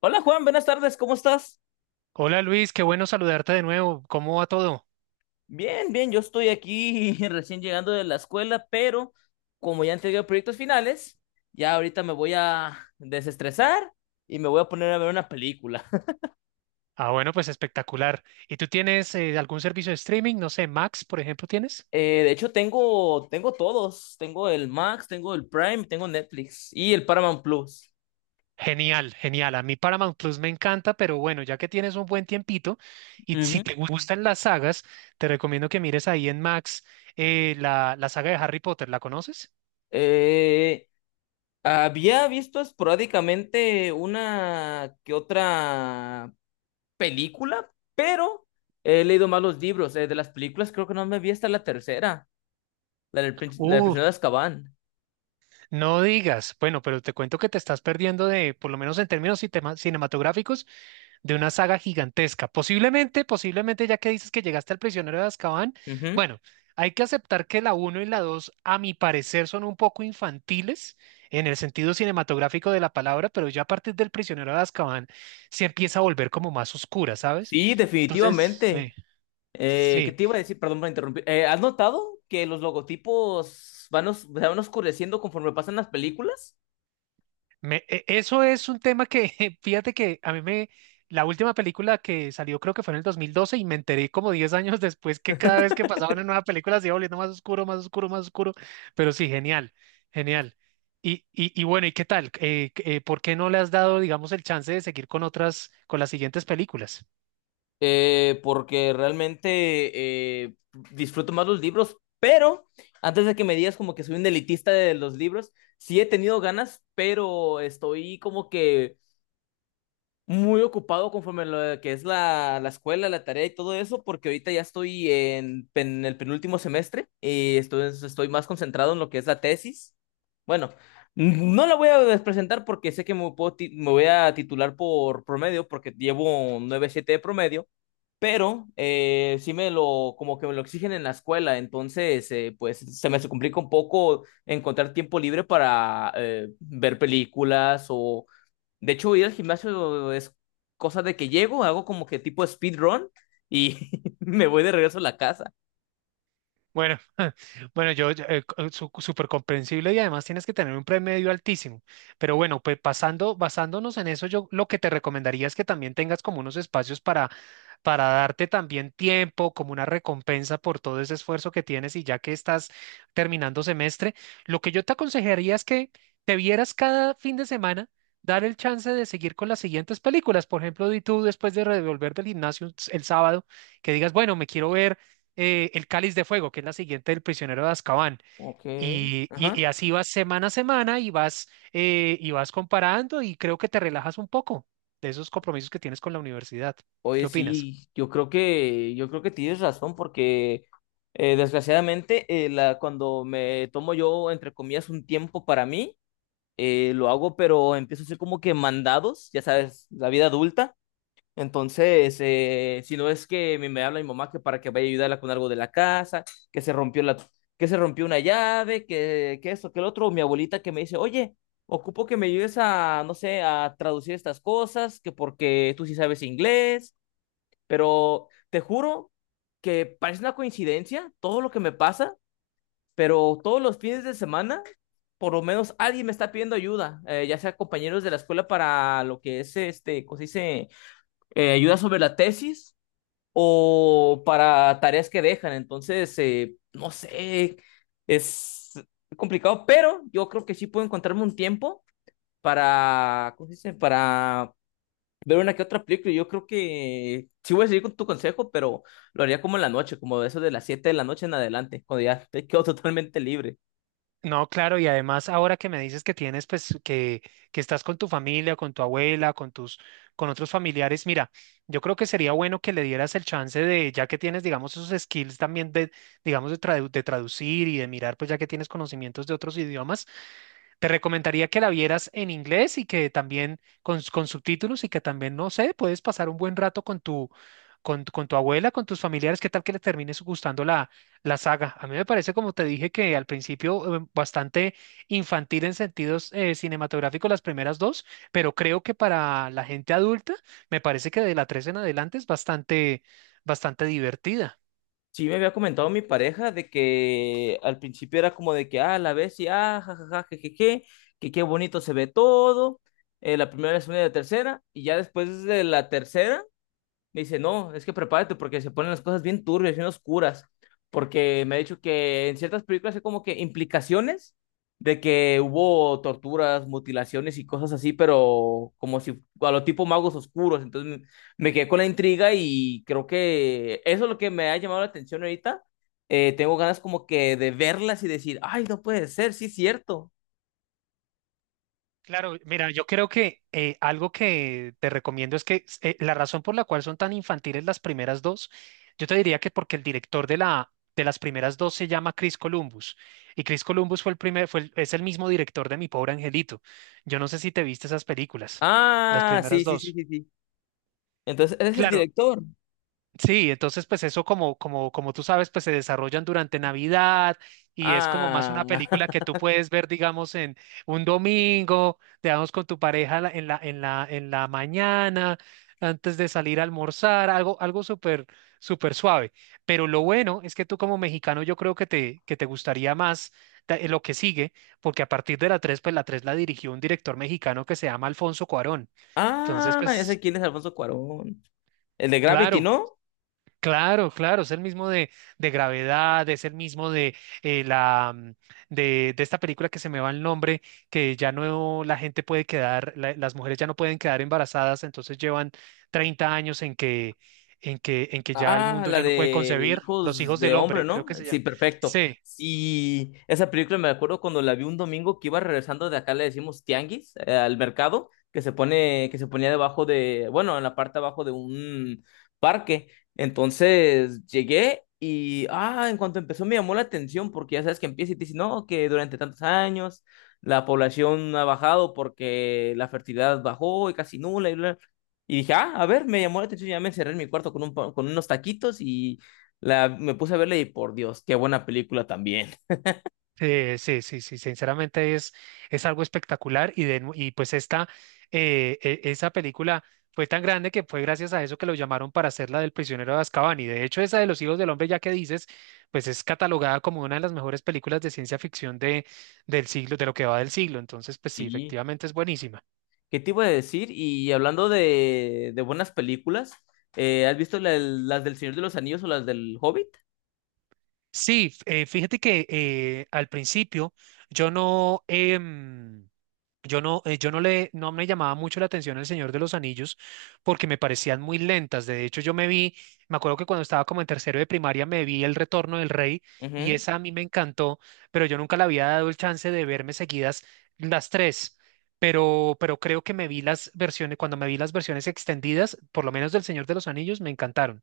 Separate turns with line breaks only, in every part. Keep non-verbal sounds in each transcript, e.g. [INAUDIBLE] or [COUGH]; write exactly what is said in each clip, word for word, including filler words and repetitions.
Hola Juan, buenas tardes, ¿cómo estás?
Hola Luis, qué bueno saludarte de nuevo. ¿Cómo va todo?
Bien, bien, yo estoy aquí [LAUGHS] recién llegando de la escuela, pero como ya entregué proyectos finales, ya ahorita me voy a desestresar y me voy a poner a ver una película. [LAUGHS]
Ah, bueno, pues espectacular. ¿Y tú tienes eh, algún servicio de streaming? No sé, Max, por ejemplo, ¿tienes?
Eh, de hecho, tengo, tengo todos, tengo el Max, tengo el Prime, tengo Netflix y el Paramount Plus.
Genial, genial. A mí Paramount Plus me encanta, pero bueno, ya que tienes un buen tiempito y si
Ujú.
te gu- gustan las sagas, te recomiendo que mires ahí en Max eh, la, la saga de Harry Potter. ¿La conoces?
Eh, Había visto esporádicamente una que otra película, pero he leído más los libros. Eh, de las películas creo que no me vi hasta la tercera, la del, prin- la del
Uh,
prisionero de Azkaban.
no digas. Bueno, pero te cuento que te estás perdiendo de, por lo menos en términos citema- cinematográficos, de una saga gigantesca. Posiblemente, posiblemente, ya que dices que llegaste al prisionero de Azkaban,
Ujú.
bueno, hay que aceptar que la uno y la dos a mi parecer, son un poco infantiles en el sentido cinematográfico de la palabra, pero ya a partir del prisionero de Azkaban se empieza a volver como más oscura, ¿sabes?
Sí,
Entonces,
definitivamente.
sí,
Eh, ¿qué
sí.
te iba a decir? Perdón por interrumpir. Eh, ¿has notado que los logotipos van, os- se van oscureciendo conforme pasan las películas?
Me- e- eso es un tema que, [LAUGHS] fíjate que a mí me, la última película que salió creo que fue en el dos mil doce y me enteré como diez años [LAUGHS] después que cada vez que pasaba una nueva película se iba volviendo más oscuro, más oscuro, más oscuro, pero sí, genial, genial. Y, y, y bueno, ¿y qué tal? Eh, eh, ¿por qué no le has dado, digamos, el chance de seguir con otras, con las siguientes películas?
Eh, porque realmente eh, disfruto más los libros, pero antes de que me digas como que soy un elitista de los libros, sí he tenido ganas, pero estoy como que muy ocupado conforme lo de que es la, la escuela, la tarea y todo eso, porque ahorita ya estoy en, en el penúltimo semestre y estoy, estoy más concentrado en lo que es la tesis. Bueno, no la voy a presentar porque sé que me, puedo ti- me voy a titular por promedio, porque llevo un nueve punto siete de promedio, pero eh, sí me lo, como que me lo exigen en la escuela, entonces eh, pues se me complica un poco encontrar tiempo libre para eh, ver películas o de hecho, ir al gimnasio es cosa de que llego, hago como que tipo speedrun y [LAUGHS] me voy de regreso a la casa.
Bueno, [LAUGHS] bueno, yo, yo, eh, co- su- súper comprensible y además tienes que tener un promedio altísimo. Pero bueno, pues pasando, basándonos en eso, yo lo que te recomendaría es que también tengas como unos espacios para, para darte también tiempo, como una recompensa por todo ese esfuerzo que tienes y ya que estás terminando semestre, lo que yo te aconsejaría es que te vieras cada fin de semana. Dar el chance de seguir con las siguientes películas. Por ejemplo, di tú después de revolver del gimnasio el sábado, que digas, bueno, me quiero ver eh, El Cáliz de Fuego, que es la siguiente del Prisionero de Azkaban.
Ok.
Y, y-
Ajá.
y así vas semana a semana y vas, eh, y vas comparando y creo que te relajas un poco de esos compromisos que tienes con la universidad. ¿Qué
Oye,
opinas?
sí, yo creo que, yo creo que tienes razón porque eh, desgraciadamente eh, la, cuando me tomo yo, entre comillas, un tiempo para mí, eh, lo hago, pero empiezo a hacer como que mandados, ya sabes, la vida adulta. Entonces, eh, si no es que me, me habla mi mamá que para que vaya a ayudarla con algo de la casa, que se rompió la, que se rompió una llave, que, que esto, que el otro, mi abuelita que me dice, oye, ocupo que me ayudes a, no sé, a traducir estas cosas, que porque tú sí sabes inglés, pero te juro que parece una coincidencia todo lo que me pasa, pero todos los fines de semana, por lo menos alguien me está pidiendo ayuda, eh, ya sea compañeros de la escuela para lo que es, este, ¿cómo se dice? Eh, ayuda sobre la tesis o para tareas que dejan. Entonces, eh, no sé, es complicado, pero yo creo que sí puedo encontrarme un tiempo para, ¿cómo se dice? Para ver una que otra película. Yo creo que sí voy a seguir con tu consejo, pero lo haría como en la noche, como de eso de las siete de la noche en adelante, cuando ya te quedo [LAUGHS] totalmente libre.
No, claro, y además ahora que me dices que tienes, pues, que, que estás con tu familia, con tu abuela, con tus, con otros familiares, mira, yo creo que sería bueno que le dieras el chance de, ya que tienes, digamos, esos skills también de, digamos, de, tradu- de traducir y de mirar, pues, ya que tienes conocimientos de otros idiomas. Te recomendaría que la vieras en inglés y que también con, con subtítulos y que también, no sé, puedes pasar un buen rato con tu, con, tu- con tu abuela, con tus familiares, qué tal que le termines gustando la, la saga. A mí me parece, como te dije, que al principio eh, bastante infantil en sentidos eh, cinematográficos las primeras dos, pero creo que para la gente adulta me parece que de la tres en adelante es bastante, bastante divertida.
Sí, me había comentado mi pareja de que al principio era como de que, ah, la ves y, ah, jajaja, jejeje, que qué bonito se ve todo, eh, la primera, la segunda y la tercera, y ya después de la tercera me dice, no, es que prepárate porque se ponen las cosas bien turbias, bien oscuras. Porque me ha dicho que en ciertas películas hay como que implicaciones de que hubo torturas, mutilaciones y cosas así, pero como si a lo tipo magos oscuros. Entonces me quedé con la intriga y creo que eso es lo que me ha llamado la atención ahorita. Eh, tengo ganas como que de verlas y decir, ay, no puede ser, sí es cierto.
Claro, mira, yo creo que eh, algo que te recomiendo es que eh, la razón por la cual son tan infantiles las primeras dos, yo te diría que porque el director de la de las primeras dos se llama Chris Columbus y Chris Columbus fue el primer fue el- es el mismo director de Mi pobre angelito. Yo no sé si te viste esas películas, las
Ah, sí,
primeras
sí, sí,
dos.
sí, sí. Entonces, ese es el
Claro,
director.
sí, entonces pues eso como, como, como tú sabes, pues se desarrollan durante Navidad y es como más una
Ah.
película que
[LAUGHS]
tú puedes ver, digamos, en un domingo, digamos, con tu pareja la- en la, en la, en la mañana, antes de salir a almorzar, algo, algo súper, súper suave. Pero lo bueno es que tú como mexicano yo creo que te, que te gustaría más ta- eh, lo que sigue, porque a partir de la tres pues la tres la dirigió un director mexicano que se llama Alfonso Cuarón. Entonces,
Ah, ya sé
pues,
quién es Alfonso Cuarón. El de Gravity,
claro.
¿no?
Claro, claro, es el mismo de, de gravedad, es el mismo de eh, la mm, de, de esta película que se me va el nombre, que ya no la gente puede quedar, la- las mujeres ya no pueden quedar embarazadas, entonces llevan treinta años en que, en que, en que ya el
Ah,
mundo
la
ya no puede
de
concebir los
Hijos
hijos del
de Hombre,
hombre, creo
¿no?
que se
Sí,
llama.
perfecto.
Sí.
Sí, esa película me acuerdo cuando la vi un domingo que iba regresando de acá, le decimos tianguis, eh, al mercado, que se pone, que se ponía debajo de, bueno, en la parte abajo de un parque. Entonces llegué y, ah, en cuanto empezó me llamó la atención porque ya sabes que empieza y te dice, no, que durante tantos años la población ha bajado porque la fertilidad bajó y casi nula. Y dije, ah, a ver, me llamó la atención, ya me encerré en mi cuarto con, un, pa- con unos taquitos y la, me puse a verla y por Dios, qué buena película también.
Eh, sí, sí, sí, sinceramente es, es algo espectacular y, de, nu- y pues esta, eh, e- esa película fue tan grande que fue gracias a eso que lo llamaron para hacer la del prisionero de Azkaban y de hecho esa de los hijos del hombre ya que dices, pues es catalogada como una de las mejores películas de ciencia ficción de, del siglo, de lo que va del siglo, entonces pues sí,
Sí,
efectivamente es buenísima.
¿qué te iba a decir? Y hablando de, de buenas películas, eh, ¿has visto la- las del Señor de los Anillos o las del Hobbit?
Sí, f- eh, fíjate que eh, al principio yo no... em, yo no, eh, yo no le, no me llamaba mucho la atención El Señor de los Anillos porque me parecían muy lentas. De hecho, yo me vi, me acuerdo que cuando estaba como en tercero de primaria me vi El Retorno del Rey y
Ujú.
esa a mí me encantó, pero yo nunca le había dado el chance de verme seguidas las tres. Pero, pero creo que me vi las versiones, cuando me vi las versiones extendidas, por lo menos del Señor de los Anillos, me encantaron.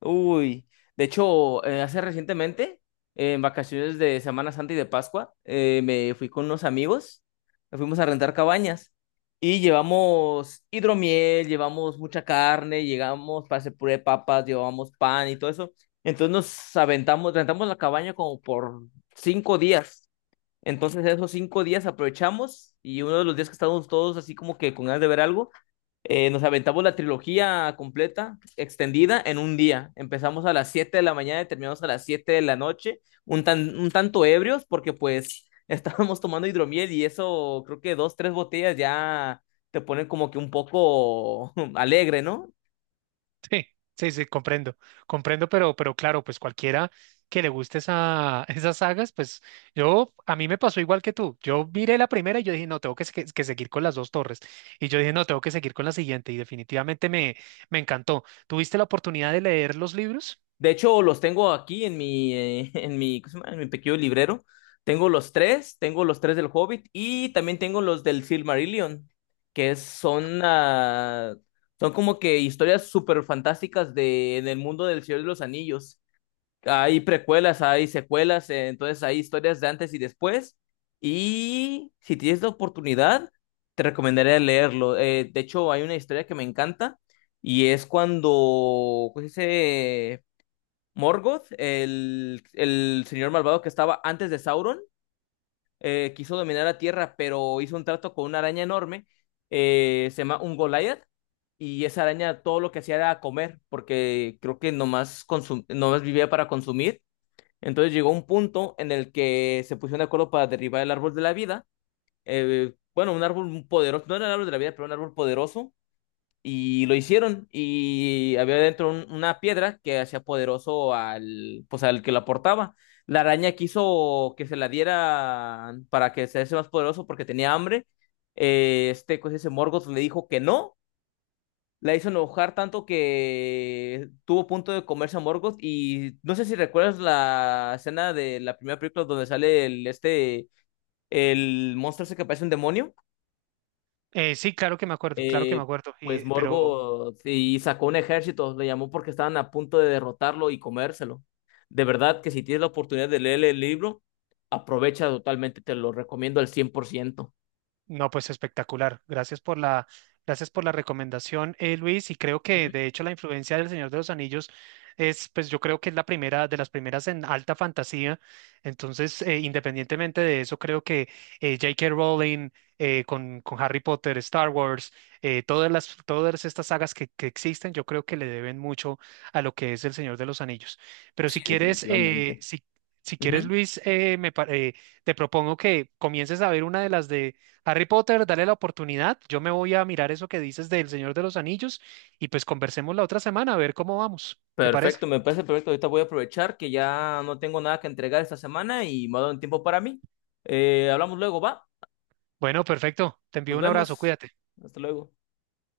Uy, de hecho, eh, hace recientemente, eh, en vacaciones de Semana Santa y de Pascua, eh, me fui con unos amigos, nos fuimos a rentar cabañas y llevamos hidromiel, llevamos mucha carne, llegamos para hacer puré de papas, llevamos pan y todo eso. Entonces nos aventamos, rentamos la cabaña como por cinco días. Entonces esos cinco días aprovechamos y uno de los días que estábamos todos así como que con ganas de ver algo, eh, nos aventamos la trilogía completa, extendida, en un día. Empezamos a las siete de la mañana y terminamos a las siete de la noche, un, tan, un tanto ebrios porque pues [LAUGHS] estábamos tomando hidromiel y eso creo que dos, tres botellas ya te ponen como que un poco [LAUGHS] alegre, ¿no?
Sí, sí, sí, comprendo, comprendo, pero, pero claro, pues cualquiera que le guste esa, [LAUGHS] esas sagas, pues yo, a mí me pasó igual que tú. Yo miré la primera y yo dije, no, tengo que, se- que seguir con las dos torres. Y yo dije, no, tengo que seguir con la siguiente. Y definitivamente me, me encantó. ¿Tuviste la oportunidad de leer los libros?
De hecho, los tengo aquí en mi, eh, [LAUGHS] en mi, ¿cómo se llama? En mi pequeño librero. Tengo los tres, tengo los tres del Hobbit y también tengo los del Silmarillion, que es- son, ah, son como que historias súper fantásticas de, en el mundo del Señor de los Anillos. Hay precuelas, hay secuelas, eh, entonces hay historias de antes y después. Y si tienes la oportunidad, te recomendaría leerlo. Eh, de hecho, hay una historia que me encanta y es cuando, pues, Morgoth, el, el señor malvado que estaba antes de Sauron, eh, quiso dominar la tierra, pero hizo un trato con una araña enorme, eh, se llama un Goliath, y esa araña todo lo que hacía era comer, porque creo que nomás, consum- nomás vivía para consumir. Entonces llegó un punto en el que se pusieron de acuerdo para derribar el árbol de la vida. Eh, bueno, un árbol poderoso, no era el árbol de la vida, pero un árbol poderoso y lo hicieron. Y había dentro un- una piedra que hacía poderoso al, pues al que la portaba. La araña quiso que se la diera para que se hace más poderoso porque tenía hambre. Eh, este, pues ese Morgoth le dijo que no. La hizo enojar tanto que tuvo punto de comerse a Morgoth. Y no sé si recuerdas la escena de la primera película donde sale el, este, el monstruo ese que parece un demonio.
Eh, sí, claro que me acuerdo, claro que me
eh,
acuerdo, y,
pues
pero
Morgoth y sacó un ejército, le llamó porque estaban a punto de derrotarlo y comérselo. De verdad que si tienes la oportunidad de leer el libro, aprovecha totalmente, te lo recomiendo al cien por ciento.
no, pues espectacular. Gracias por la, gracias por la recomendación, eh, Luis. Y creo que
Ujú.
de hecho la influencia del Señor de los Anillos es, pues yo creo que es la primera de las primeras en alta fantasía. Entonces, eh, independientemente de eso, creo que eh, J K. Rowling eh, con, con Harry Potter, Star Wars, eh, todas las, todas estas sagas que, que existen, yo creo que le deben mucho a lo que es el Señor de los Anillos. Pero
Sí,
si quieres, eh,
definitivamente.
si, si quieres,
Ujú.
Luis, eh, me, pa- eh, te propongo que comiences a ver una de las de Harry Potter, dale la oportunidad. Yo me voy a mirar eso que dices del Señor de los Anillos y pues conversemos la otra semana a ver cómo vamos. ¿Te parece?
Perfecto, me parece perfecto. Ahorita voy a aprovechar que ya no tengo nada que entregar esta semana y me ha dado un tiempo para mí. Eh, hablamos luego, va.
Bueno, perfecto. Te envío
Nos
un abrazo.
vemos.
Cuídate.
Hasta luego.